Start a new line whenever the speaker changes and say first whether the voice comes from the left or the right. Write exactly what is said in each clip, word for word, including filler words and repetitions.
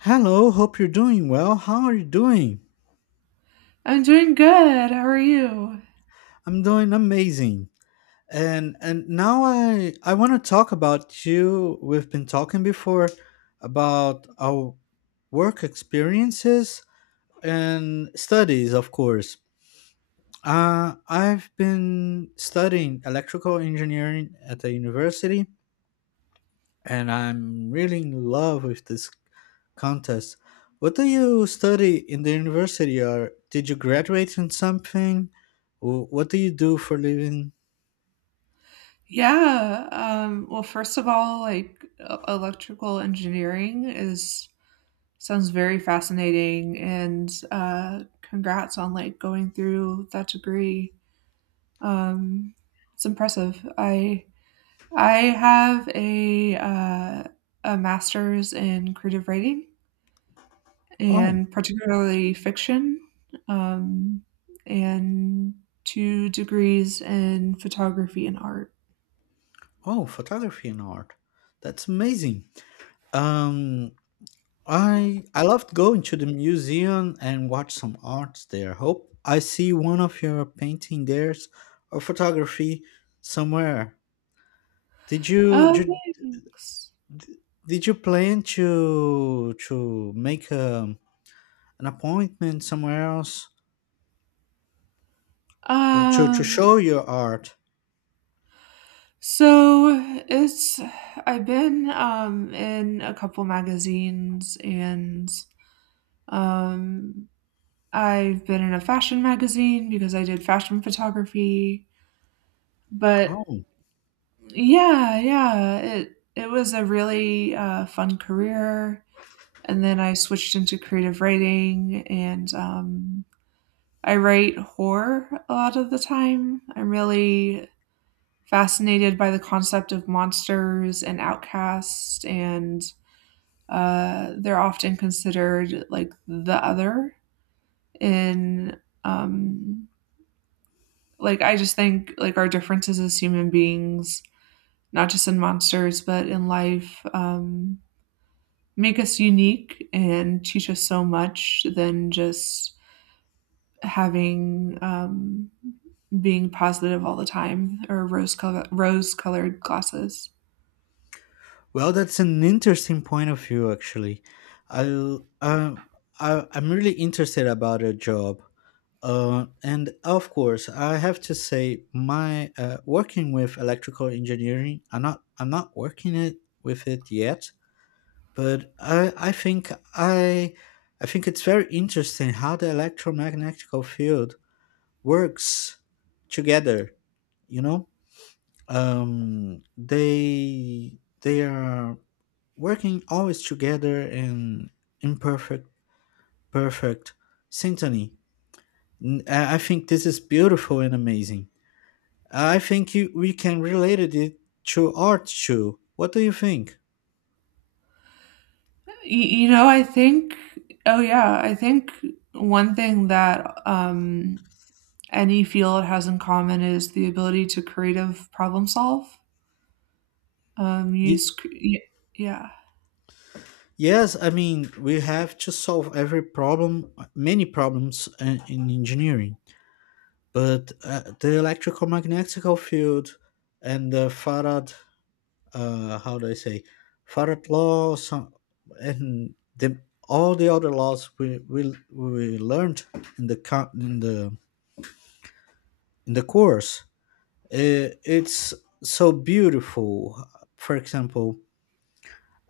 left: Hello, hope you're doing well. How are you doing?
right: I'm doing good. How are you?
left: I'm doing amazing. And and now I I want to talk about you. We've been talking before about our work experiences and studies, of course. Uh, I've been studying electrical engineering at the university, and I'm really in love with this contest. What do you study in the university, or did you graduate in something? Wh- What do you do for living?
right: Yeah. Um, well, first of all, like e- electrical engineering is sounds very fascinating, and uh, congrats on like going through that degree. Um, it's impressive. I I have a uh, a master's in creative writing
left: Oh,
right: and particularly fiction, um, and two degrees in photography and art.
left: oh, photography and art. That's amazing. Um, I I loved going to the museum and watch some arts there. Hope I see one of your painting there or photography somewhere. Did you,
right: Oh,
left: did
right: thanks.
left: did you plan to to make a an appointment somewhere else or to, to show
right: Um,
left: your art.
right: so it's I've been um in a couple magazines and um I've been in a fashion magazine because I did fashion photography. But
left: Oh,
right: yeah, yeah, it it was a really uh, fun career. And then I switched into creative writing and um I write horror a lot of the time. I'm really fascinated by the concept of monsters and outcasts, and uh, they're often considered like the other in. Um, like I just think like our differences as human beings, not just in monsters but in life, um, make us unique and teach us so much than just having um, being positive all the time or rose color rose colored glasses.
left: well, that's an interesting point of view, actually. I, um I, I'm really interested about your job. Uh, and of course, I have to say, my uh, working with electrical engineering, I'm not, I'm not working it with it yet, but I, I think I, I think it's very interesting how the electromagnetic field works together. You know, um they they are working always together in imperfect perfect synchrony. N- i I think this is beautiful and amazing. I think you, we can relate it to art too. What do you think?
right: Y- you know, I think, oh yeah, I think one thing that um, any field has in common is the ability to creative problem solve. Um, use,
left: Ye-
right: cre- y- yeah.
left: yes I mean, we have to solve every problem many problems in, in engineering, but uh, the electromagnetic field and the farad, uh how do I say, Farad law some, and the all the other laws we we, we learned in the co- in the in the course, uh, it's so beautiful. For example,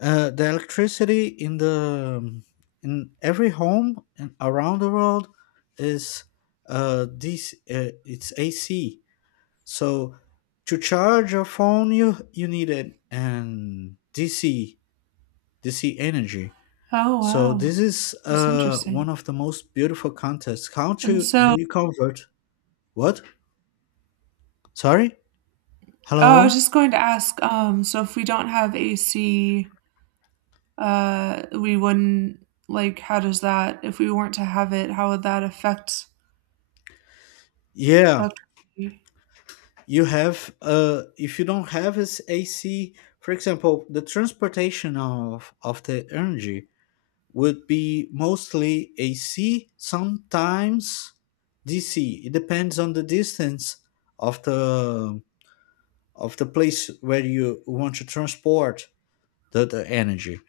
left: uh, the electricity in the in every home and around the world is uh this uh, it's A C. So to charge your phone you you need an, an D C D C Energy.
right: Oh
left: So
right: wow,
left: this is
right: that's
left: uh
right: interesting.
left: one of the most beautiful contests. How
right: And
left: to do
right: so,
left: you convert? What? Sorry?
right: oh, I was
left: Hello?
right: just going to ask. Um, so if we don't have A C, uh, we wouldn't like. How does that? If we weren't to have it, how would that affect?
left: Yeah,
right: Okay.
left: you have uh if you don't have as A C, for example, the transportation of of the energy would be mostly A C, sometimes D C. It depends on the distance of the of the place where you want to transport the, the energy.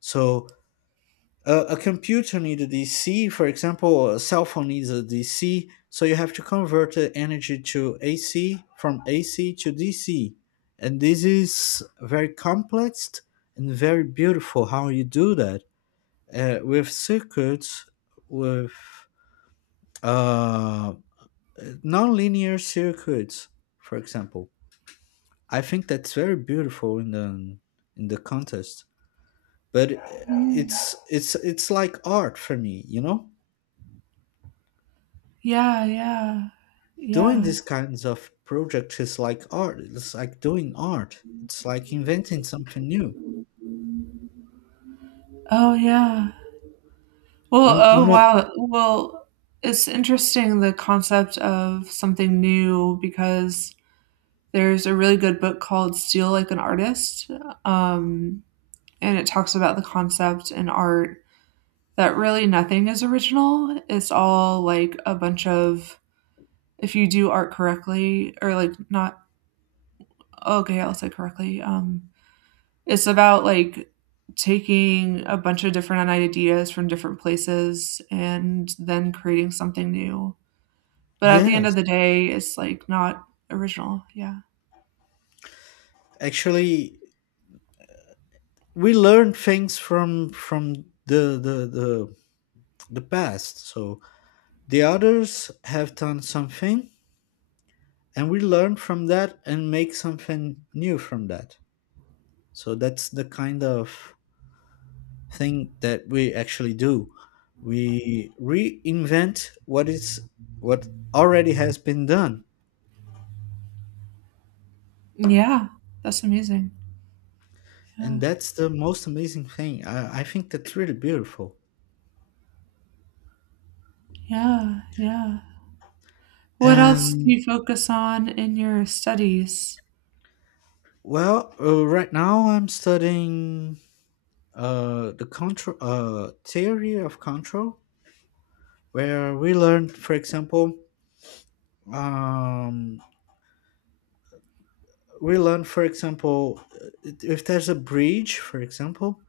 left: So Uh, a computer needs a D C, for example, a cell phone needs a D C, so you have to convert the energy to A C from A C to D C. And this is very complex and very beautiful how you do that uh, with circuits, with uh, linear circuits, for example. I think that's very beautiful in the in the contest, but
right: Hmm.
left: it's it's it's like art for me, you know.
right: Yeah, yeah,
left: Doing
right: yeah.
left: these kinds of projects is like art. It's like doing art. It's like inventing something new.
right: Oh yeah. Well,
left: Um,
right: oh
left: no-
right: wow. Well, it's interesting the concept of something new because there's a really good book called Steal Like an Artist, um, and it talks about the concept in art that really nothing is original. It's all like a bunch of if you do art correctly or like not oh, okay, I'll say correctly. Um, it's about like taking a bunch of different ideas from different places and then creating something new. But at the end
left: yes,
right: of the day, it's like not original, yeah.
left: actually, we learn things from from the the the the past. So the others have done something, and we learn from that and make something new from that. So that's the kind of thing that we actually do. We reinvent what is what already has been done.
right: Yeah, that's amazing. Yeah,
left: And that's the most amazing thing. I, I think that's really beautiful.
right: yeah, yeah. What else do
left: And
right: you focus on in your studies?
left: well, uh, right now I'm studying uh, the control uh, theory of control, where we learn, for example, um, we learn, for example, uh, if there's a bridge, for example.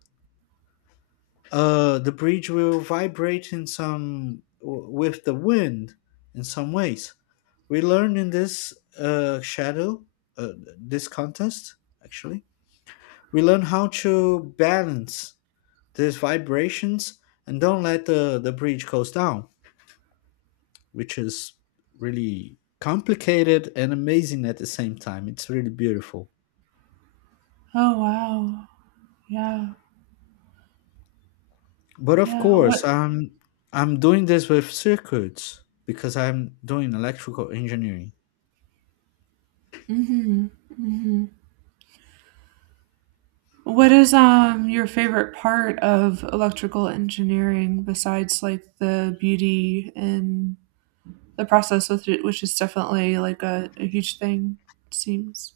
left: Uh, the bridge will vibrate in some w- with the wind in some ways. We learn in this uh, shadow, uh, this contest actually. We learn how to balance these vibrations and don't let the, the bridge goes down, which is really complicated and amazing at the same time. It's really beautiful.
right: Oh, wow. Yeah,
left: But of
right: yeah,
left: course,
right: what
left: I'm I'm doing this with circuits because I'm doing electrical engineering.
right: mhm, mhm. What is, um, your favorite part of electrical engineering besides, like, the beauty and the process with it, which is definitely, like, a a huge thing, it seems?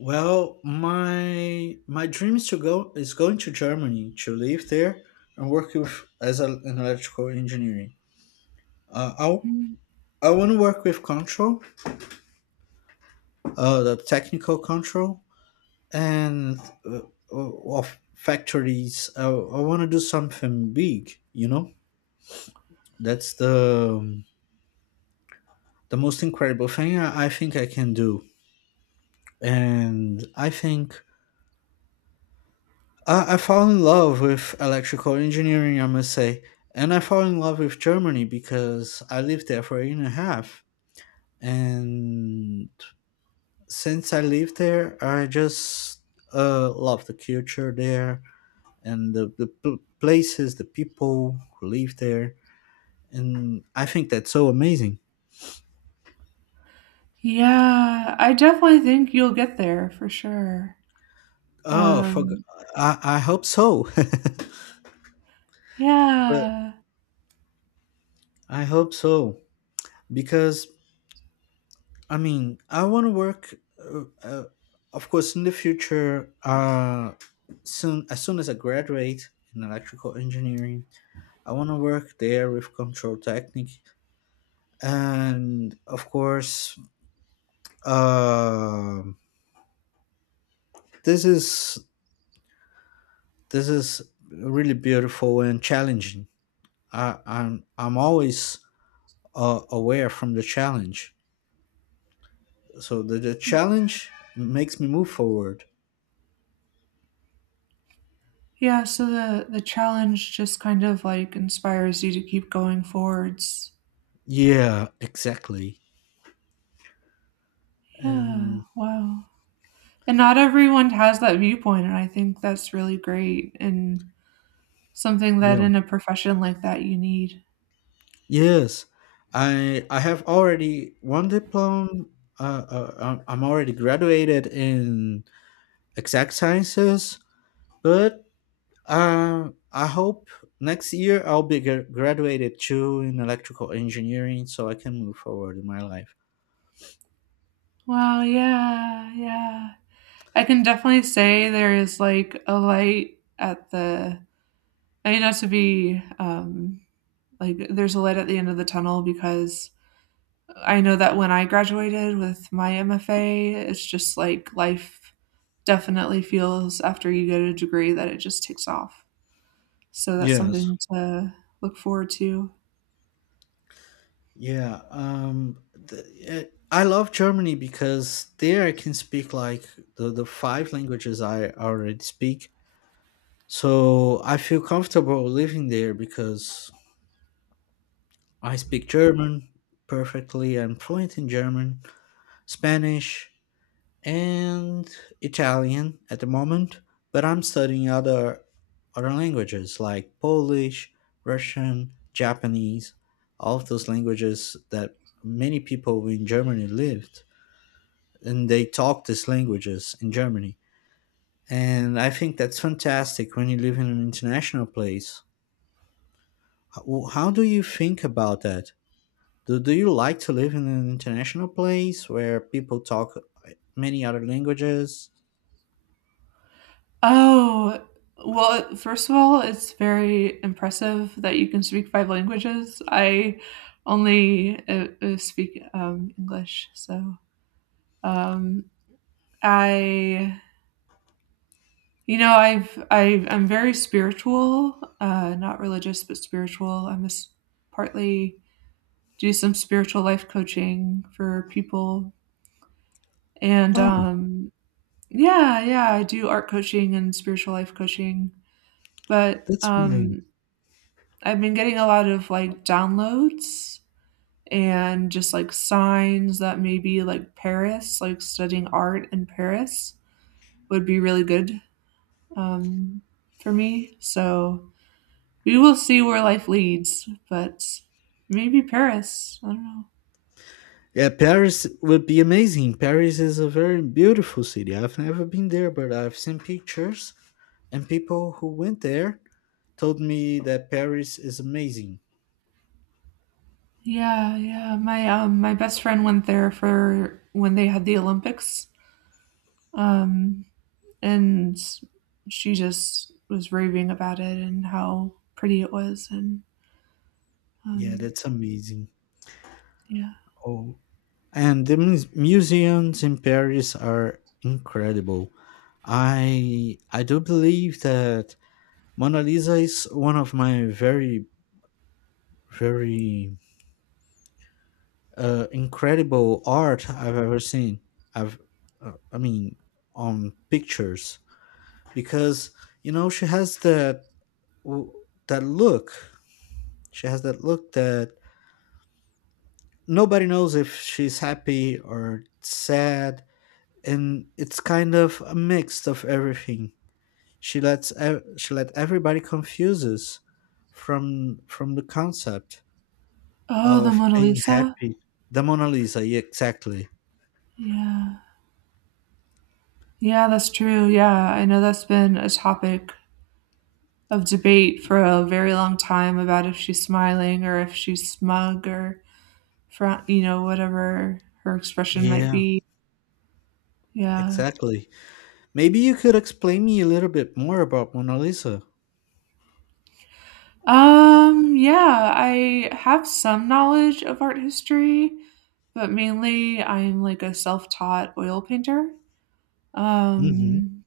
left: Well, my my dream is to go is going to Germany to live there and work with as a, an electrical engineering. Uh,
right: Mm-hmm.
left: I I want to work with control, uh, the technical control and uh, uh, of factories. I, I want to do something big. You know, that's the the most incredible thing I, I think I can do, and I think I, I fell in love with electrical engineering, I must say. And I fell in love with Germany because I lived there for a year and a half. And since I lived there, I just uh, love the culture there and the, the pl- places, the people who live there. And I think that's so amazing.
right: Yeah, I definitely think you'll get there for sure.
left: Oh, for, g-
right: Um,
left: I, I hope so. But
right: yeah.
left: I hope so. Because I mean, I want to work, uh, uh, of course, in the future. Uh, soon, as soon as I graduate in electrical engineering, I want to work there with control technique, and of course, um this is this is really beautiful and challenging. I, I'm I'm always uh, aware from the challenge, so the, the challenge makes me move forward.
right: Yeah, so the the challenge just kind of, like, inspires you to keep going forwards.
left: Yeah, exactly,
right: Yeah,
left: and.
right: wow. And not everyone has that viewpoint, and I think that's really great and something that
left: Yeah.
right: in a profession like that you need.
left: Yes, I I have already one diploma. Uh, uh, I'm I'm already graduated in exact sciences, but uh, I hope next year I'll be gra- graduated too in electrical engineering, so I can move forward in my life.
right: Wow, yeah, yeah. I can definitely say there is, like, a light at the I mean, not to be, um like there's a light at the end of the tunnel because I know that when I graduated with my M F A, it's just like life definitely feels after you get a degree that it just takes off. So that's
left: Yes.
right: something to look forward to.
left: Yeah, um, the, it, I love Germany because there I can speak like the, the five languages I already speak. So I feel comfortable living there because I speak German perfectly. I'm fluent in German, Spanish, and Italian at the moment, but I'm studying other other languages like Polish, Russian, Japanese, all of those languages that many people in Germany lived and they talk these languages in Germany. And I think that's fantastic when you live in an international place. How, how do you think about that? Do, do you like to live in an international place where people talk like, many other languages?
right: Oh, well, first of all, it's very impressive that you can speak five languages. I only uh, uh, speak um, English, so um, I you know, I've I've I'm very spiritual, uh, not religious, but spiritual. I'm a s Partly do some spiritual life coaching for people, and,
left: Oh,
right: um yeah, yeah, I do art coaching and spiritual life coaching, but,
left: that's amazing.
right: um, I've been getting a lot of, like, downloads and just, like, signs that maybe, like, Paris, like, studying art in Paris would be really good, um, for me, so we will see where life leads, but maybe Paris. I don't know.
left: Yeah, Paris would be amazing. Paris is a very beautiful city. I've never been there, but I've seen pictures, and people who went there told me that Paris is amazing.
right: Yeah, yeah. My um my best friend went there for when they had the Olympics. Um and she just was raving about it and how pretty it was and
left: Yeah,
right: um
left: that's amazing.
right: yeah.
left: Oh, and the mus- museums in Paris are incredible. I I do believe that Mona Lisa is one of my very, very uh, incredible art I've ever seen. I've, uh, I mean, on pictures because you know she has that that look. She has that look that nobody knows if she's happy or sad, and it's kind of a mix of everything. She lets ev- she let everybody confuses from from the concept
right: Oh, the
left: of
right: Mona
left: being
right: Lisa?
left: happy. The Mona Lisa, yeah, exactly.
right: Yeah. Yeah, that's true. Yeah, I know that's been a topic of debate for a very long time about if she's smiling or if she's smug or fra you know, whatever her expression might
left: Yeah,
right: be. Yeah.
left: exactly. Maybe you could explain me a little bit more about Mona Lisa.
right: Um, yeah, I have some knowledge of art history, but mainly I'm like a self-taught oil painter.
left: Hmm.
right: Um,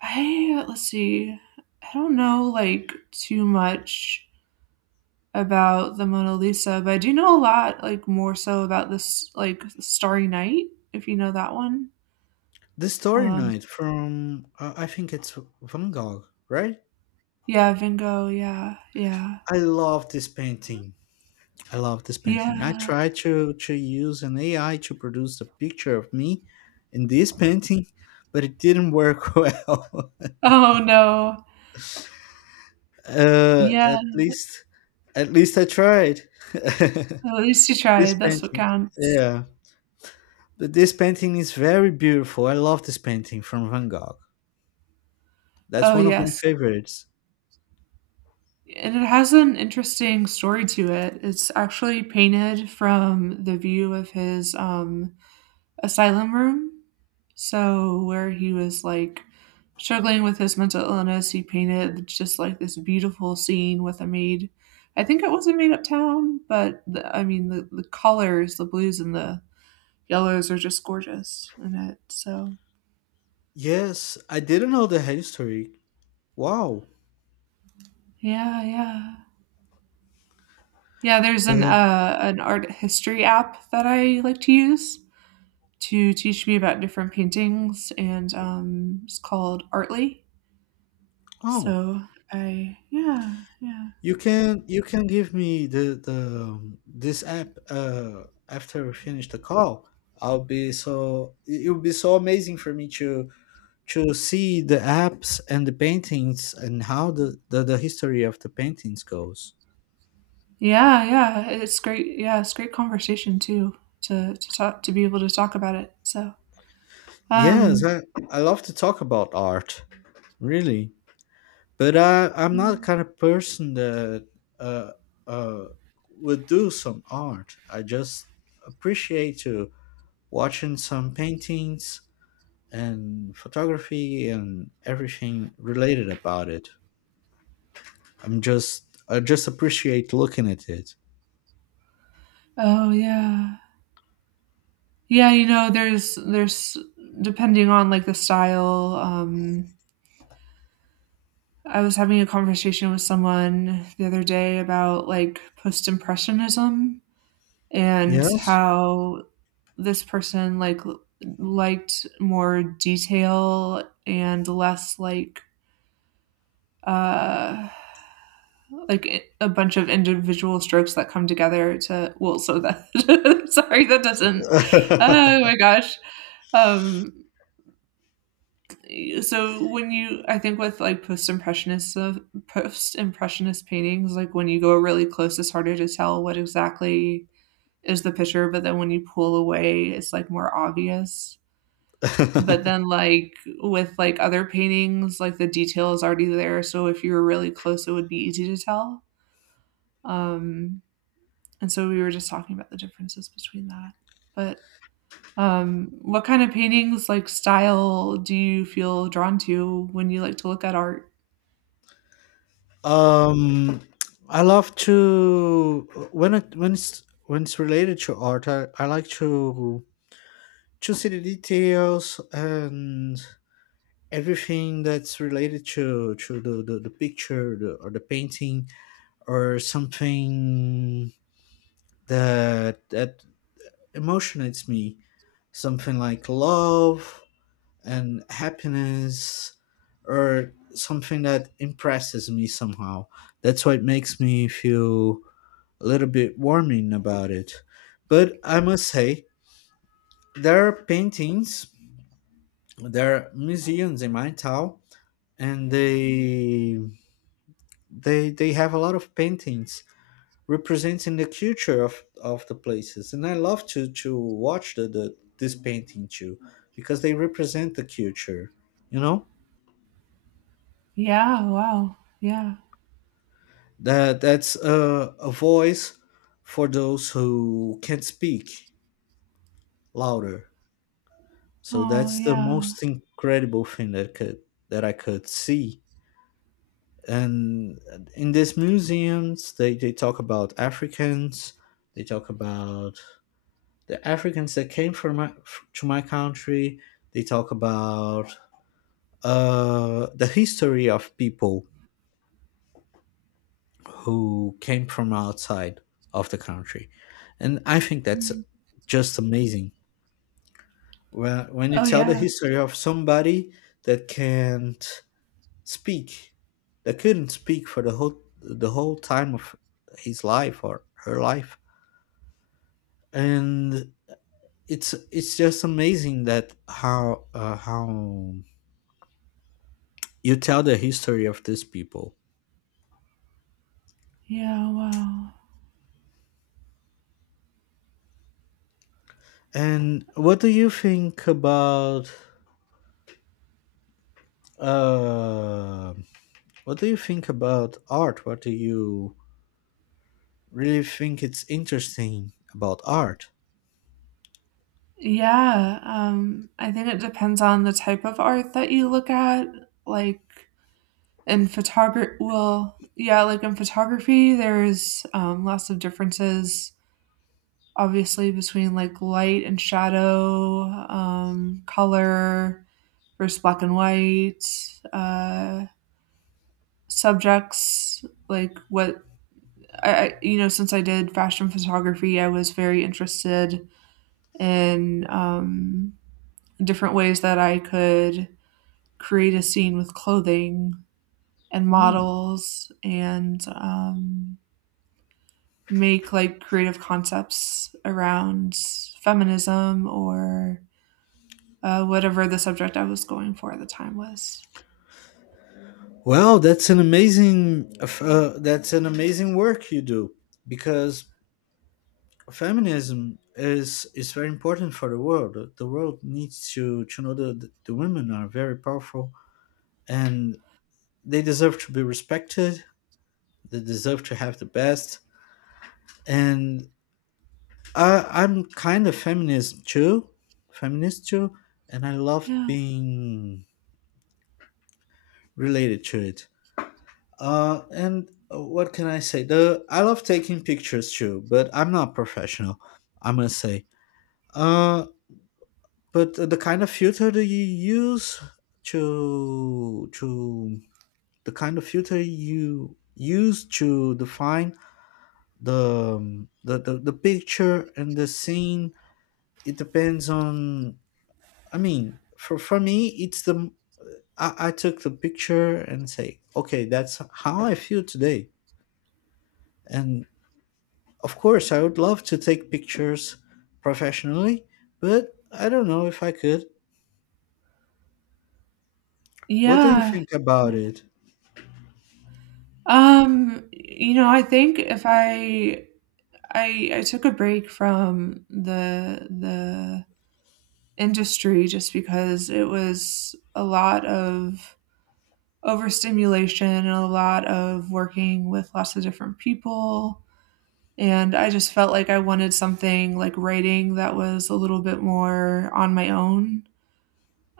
right: I Let's see. I don't know like too much about the Mona Lisa, but I do know a lot, like more so about this like Starry Night, if you know that one.
left: The Starry
right: Um,
left: Night from, uh, I think it's Van Gogh, right?
right: yeah, Van Gogh, yeah, yeah.
left: I love this painting. I love this painting. I
right: Yeah.
left: tried to, to use an A I to produce a picture of me in this painting, but it didn't work well.
right: Oh, no.
left: uh,
right: Yeah,
left: at least, at least I tried.
right: at least you
left: This
right: tried, that's what
left: painting,
right: counts.
left: yeah, but this painting is very beautiful. I love this painting from Van Gogh. That's
right: Oh,
left: one of my
right: yes,
left: favorites.
right: and it has an interesting story to it. It's actually painted from the view of his, um, asylum room. So, where he was, like, struggling with his mental illness, he painted just, like, this beautiful scene with a maid. I think it was a maid uptown, but the I mean, the the colors, the blues and the yellows are just gorgeous in it, so
left: Yes, I didn't know the history. Wow.
right: yeah, yeah. Yeah, there's an
left: But
right: uh, an art history app that I like to use to teach me about different paintings, and um, it's called Artly.
left: oh,
right: So I yeah, yeah,
left: you can you can give me the the um, this app uh after we finish the call. I'll be so it it would be so amazing for me to to see the apps and the paintings and how the the, the history of the paintings goes.
right: yeah, yeah, it's great, yeah, it's great conversation too to to talk to be able to talk about it. So
left: Yes,
right: um
left: I, I love to talk about art, really. But I, I'm not the kind of person that uh, uh, would do some art. I just appreciate to watching some paintings and photography and everything related about it. I'm just I just appreciate looking at it.
right: oh yeah, yeah, you know there's there's depending on like the style, um I was having a conversation with someone the other day about like post impressionism and
left: Yes.
right: how this person like l- liked more detail and less like uh like i- a bunch of individual strokes that come together to well so that sorry that doesn't oh my gosh, um so when you I think with like post impressionist post impressionist paintings, like when you go really close it's harder to tell what exactly is the picture, but then when you pull away it's like more obvious, but then like with like other paintings like the detail is already there, so if you were really close it would be easy to tell. um and so we were just talking about the differences between that, but um what kind of paintings like style do you feel drawn to when you like to look at art?
left: Um, I love to when it when it's when it's related to art. I, I like to to see the details and everything that's related to to the the, the picture the, or the painting or something that that emotionates me. Something like love and happiness, or something that impresses me somehow. That's what makes me feel a little bit warming about it. But I must say, there are paintings, there are museums in my town, and they they they have a lot of paintings representing the culture of, of the places. And I love to to watch the, the this painting too, because they represent the culture. You know
right: Yeah, wow. Yeah.
left: that that's a, a voice for those who can't speak louder. So
right: Oh,
left: that's the
right: yeah.
left: most incredible thing that could that I could see. And in these museums, they, they talk about Africans. They talk about the Africans that came from my, f- to my country. They talk about uh, the history of people who came from outside of the country, and I think that's
right: Mm.
left: just amazing. When when you
right: Oh,
left: tell the
right: yeah.
left: history of somebody that can't speak. They couldn't speak for the whole the whole time of his life or her life, and it's it's just amazing that how uh, how you tell the history of these people.
right: Yeah, wow.
left: And what do you think about uh, what do you think about art? What do you really think it's interesting about art?
right: Yeah, um, I think it depends on the type of art that you look at, like, in photography. Well, yeah, like, in photography, there's, um, lots of differences, obviously, between, like, light and shadow, um, color versus black and white, uh, subjects, like, what I, you know, since I did fashion photography, I was very interested in um, different ways that I could create a scene with clothing and
left: Hmm.
right: models and um, make like creative concepts around feminism or uh, whatever the subject I was going for at the time was.
left: Well, that's an amazing uh, that's an amazing work you do because feminism is is very important for the world. The world needs to to know that the women are very powerful and they deserve to be respected. They deserve to have the best. And I, I'm kind of feminist too, feminist too, and I love
right: Yeah.
left: being related to it. Uh, and what can I say? The I love taking pictures too, but I'm not professional, I must say. Uh, but uh, the kind of filter that you use to to the kind of filter you use to define the um, the, the, the picture and the scene. It depends on, I mean, for, for me it's the, I, I took the picture and say, okay, that's how I feel today. And of course I would love to take pictures professionally, but I don't know if I could.
right: Yeah.
left: What do you
right: Yeah.
left: think about it?
right: Um, you know, I think if I I I took a break from the the industry just because it was a lot of overstimulation and a lot of working with lots of different people. And I just felt like I wanted something like writing that was a little bit more on my own,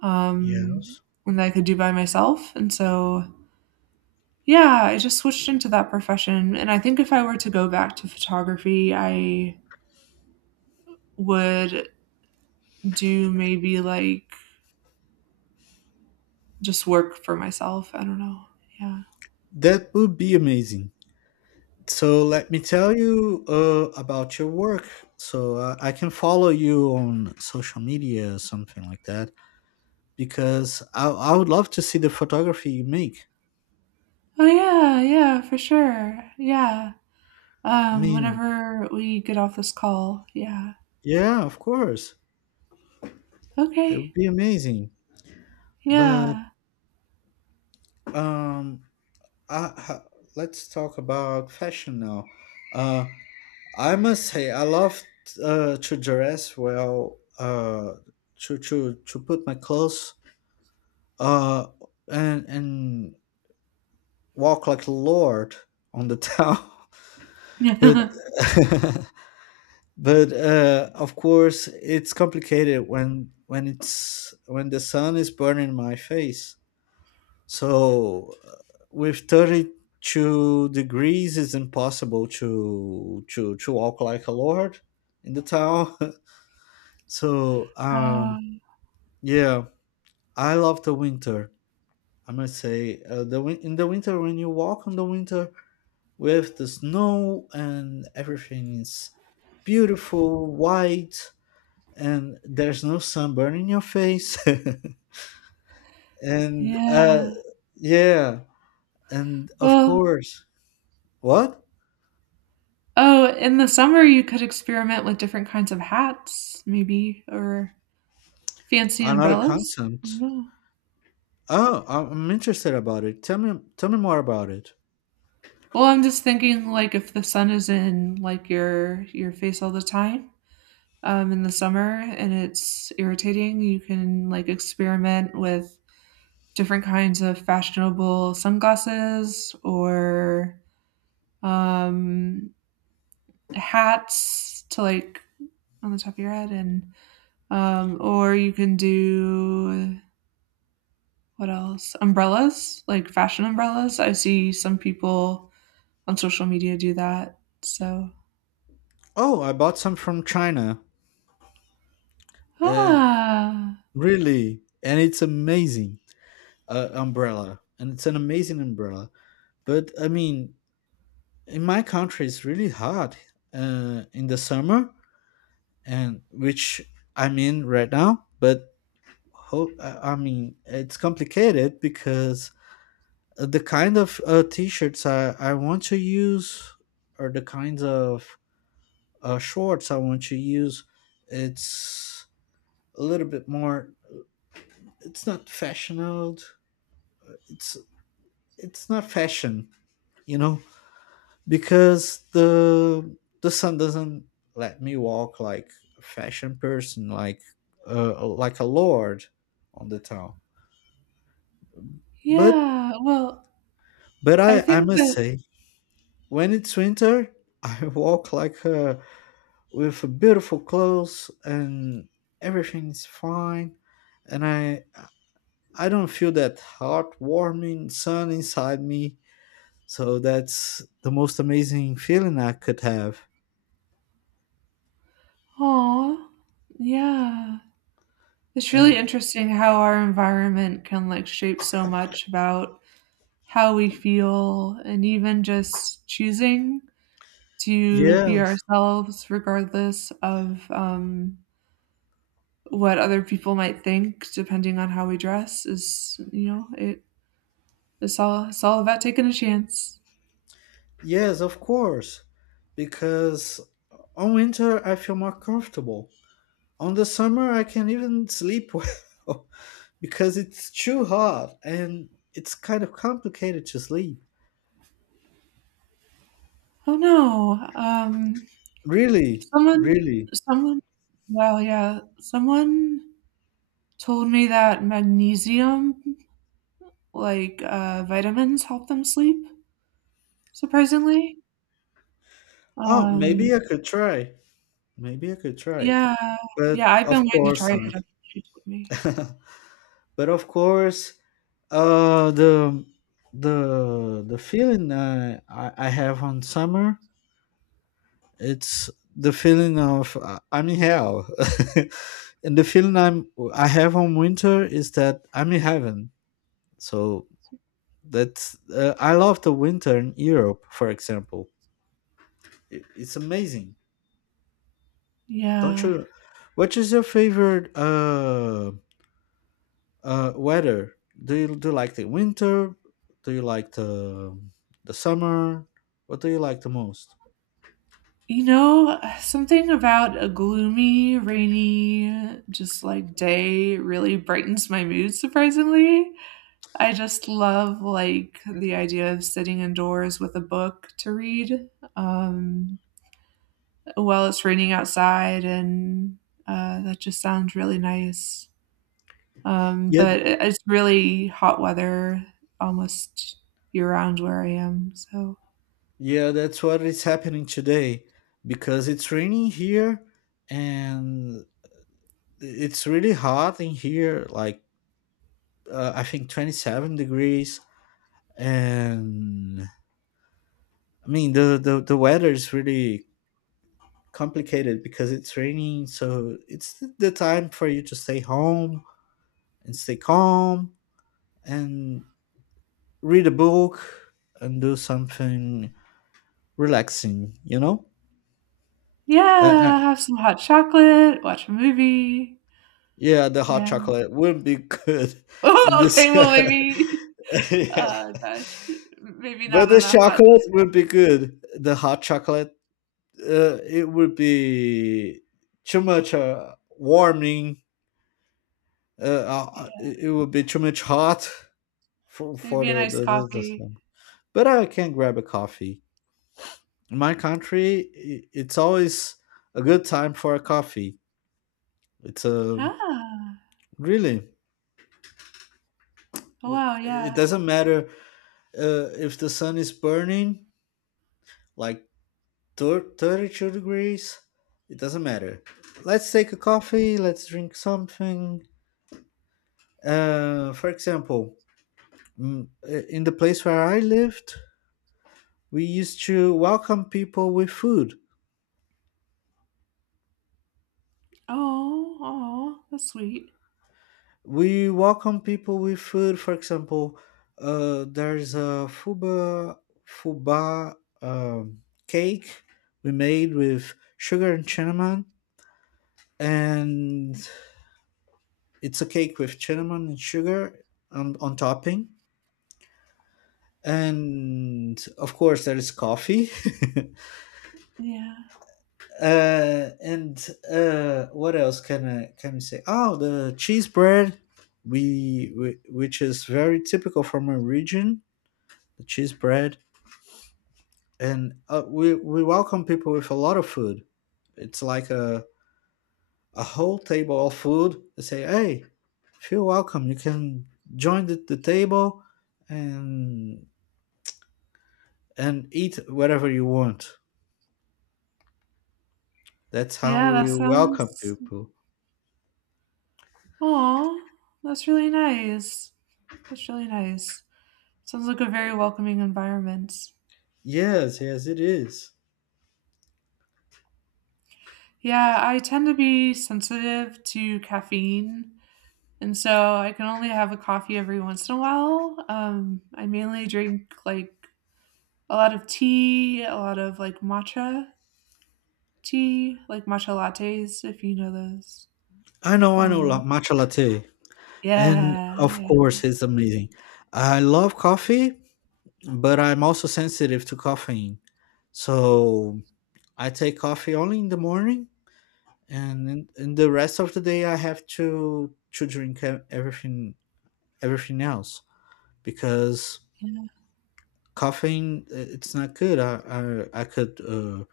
right: um,
left: Yes.
right: and that I could do by myself. And so, yeah, I just switched into that profession. And I think if I were to go back to photography, I would do maybe like just work for myself. I don't know. Yeah.
left: That would be amazing. So let me tell you uh, about your work. So uh, I can follow you on social media or something like that because I, I would love to see the photography you make.
right: Oh yeah, yeah, for sure. Yeah.
left: I
right: Um,
left: mean,
right: whenever we get off this call. Yeah.
left: yeah, of course. It would
right: Okay.
left: be amazing. But
right: Yeah.
left: um, I, ha, let's talk about fashion now. Uh, I must say, I love uh, to dress well, uh, to, to, to put my clothes uh and and walk like a lord on the town. But but uh of course it's complicated when when it's when the sun is burning my face. So uh, with thirty-two degrees it's impossible to to to walk like a lord in the town. so um
right: Um,
left: yeah, I love the winter. I must say, uh, the win- in the winter when you walk in the winter with the snow and everything is beautiful, white, and there's no sunburn in your face. and uh,
right: yeah.
left: yeah, and of
right: Well,
left: course, what,
right: oh, in the summer you could experiment with different kinds of hats, maybe, or fancy
left: another
right: umbrellas.
left: concept?
right: No.
left: Oh, I- I'm interested about it. Tell me, tell me more about it.
right: Well, I'm just thinking like if the sun is in like your your face all the time, um, in the summer and it's irritating, you can like experiment with different kinds of fashionable sunglasses or um, hats to like on the top of your head and um, or you can do what else umbrellas like fashion umbrellas, I see some people on social media do that. So
left: Oh, I bought some from China. Uh,
right: ah
left: really, and it's amazing uh, umbrella, and it's an amazing umbrella. But I mean, in my country it's really hot uh, in the summer, and which I'm in right now. But ho- i I mean, it's complicated because uh, the kind of uh, t-shirts I, I want to use, or the kinds of uh, shorts I want to use, it's a little bit more, it's not fashionable, it's it's not fashion, you know, because the the sun doesn't let me walk like a fashion person, like uh, like a lord on the town. But
right: yeah well
left: but
right: I
left: i i
right: think
left: must
right: that
left: say, when it's winter, I walk like a, with beautiful clothes and everything's fine. And i I don't feel that heartwarming sun inside me. So that's the most amazing feeling I could have.
right: oh yeah, it's really
left: And
right: interesting how our environment can like shape so much about how we feel and even just choosing to be
left: yes.
right: ourselves regardless of um, what other people might think depending on how we dress is you know it it's all it's all about taking a chance.
left: Yes, of course. Because on winter I feel more comfortable. On the summer I can even sleep well because it's too hot and it's kind of complicated to sleep.
right: Oh no. Um
left: Really,
right: someone
left: really.
right: someone Wow, yeah, someone told me that magnesium like uh, vitamins help them sleep. Surprisingly?
left: Oh,
right: Um,
left: maybe I could try. Maybe I could try.
right: yeah.
left: But
right: Yeah, I've been
left: of
right: wanting to
left: course
right: try it
left: not.
right: after she told me.
left: But of course, uh, the the the feeling uh, I I have on summer, it's the feeling of uh, I'm in hell, and the feeling I'm I have on winter is that I'm in heaven. So that's, uh, I love the winter in Europe, for example. I- It's amazing, don't
right: Yeah.
left: you? What is your favorite uh, uh, weather? Do you do you like the winter? Do you like the the summer? What do you like the most?
right: You know, something about a gloomy, rainy, just, like, day really brightens my mood surprisingly. I just love, like, the idea of sitting indoors with a book to read, um, while it's raining outside, and, uh, that just sounds really nice. Um,
left: Yeah.
right: but it it's really hot weather almost year-round where I am, so
left: Yeah, that's what is happening today, because it's raining here and it's really hot in here, like uh, I think twenty-seven degrees. And I mean, the, the, the weather is really complicated because it's raining. So it's th- the time for you to stay home and stay calm and read a book and do something relaxing, you know? I,
right: yeah, have some hot chocolate, watch a movie.
left: Yeah, the hot
right: Yeah.
left: chocolate wouldn't be good in
right: Oh,
left: this.
right: okay, well, maybe
left: Yeah.
right: uh, gosh, maybe
left: But
right: not
left: the
right: on a hot
left: chocolate would be good. The hot chocolate, uh, it would be too much uh, warming. Uh, uh,
right: yeah,
left: it it would be too much hot for, for
right: maybe a
left: the,
right: nice
left: the, the
right: coffee.
left: system. But I can grab a coffee. In my country, i- it's always a good time for a coffee. It's a,
right: Ah,
left: really,
right: oh,
left: w-
right: wow,
left: it
right: yeah.
left: doesn't matter uh, if the sun is burning, like thir- thirty-two degrees, it doesn't matter. Let's take a coffee, let's drink something, uh, for example. Mm, uh, in the place where I lived, we used to welcome people with food.
right: Oh. Oh, that's sweet.
left: We welcome people with food. For example, uh, there's a fuba, fuba, um, cake we made with sugar and cinnamon, and it's a cake with cinnamon and sugar on, on topping. And of course there is coffee.
right: Yeah.
left: uh, and uh, what else can i can I say? Oh, the cheese bread, we, we, which is very typical from our region, the cheese bread. And uh, we we welcome people with a lot of food. It's like a a whole table of food. They say, hey, feel welcome, you can join the, the table and and eat whatever you want. That's how
right: Yeah, that
left: we welcome
right: sounds
left: people.
right: oh, that's really nice. That's really nice. Sounds like a very welcoming environment.
left: Yes, yes, it is.
right: Yeah, I tend to be sensitive to caffeine, and so I can only have a coffee every once in a while. Um, I mainly drink, like, a lot of tea, a lot of, like, matcha tea, like matcha lattes, if you know those.
left: I know, I know, la-
right: Um,
left: matcha latte. And
right: yeah,
left: of
right: yeah,
left: course, it's amazing. I love coffee, but I'm also sensitive to caffeine. So I take coffee only in the morning, and in, in the rest of the day, I have to to drink e- everything everything else, because
right: yeah.
left: caffeine, uh, it's not good. I I, I could, uh,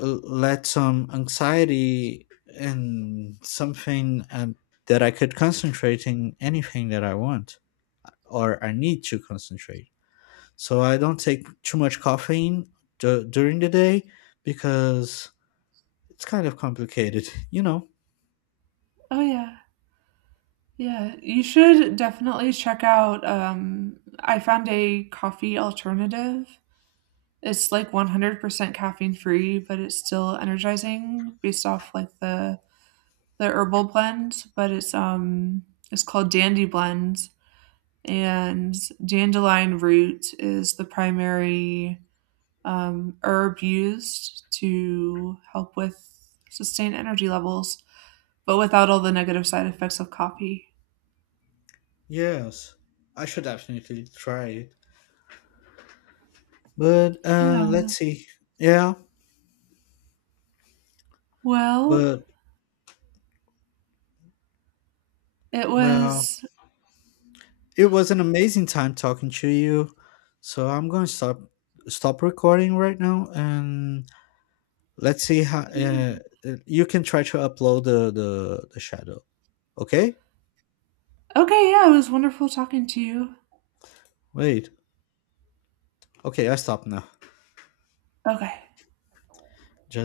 left: l- let some anxiety and something, um, that I could concentrate in anything that I want or I need to concentrate. So I don't take too much caffeine d- during the day because it's kind of complicated, you know.
right: Oh, yeah. Yeah, you should definitely check out, um, I found a coffee alternative. It's like one hundred percent caffeine free, but it's still energizing based off like the the herbal blend, but it's um it's called Dandy Blend, and dandelion root is the primary um, herb used to help with sustain energy levels, but without all the negative side effects of coffee.
left: Yes, I should definitely try it. But uh,
right: Yeah.
left: let's see. Yeah,
right: Well,
left: but
right: it
left: well,
right: was
left: it was an amazing time talking to you. So I'm going to stop stop recording right now, and let's see how
right: yeah.
left: uh, uh, you can try to upload the, the the shadow. Okay?
right: Okay. Yeah, it was wonderful talking to you.
left: Wait. Okay, I stop now.
right: Okay.
left: Just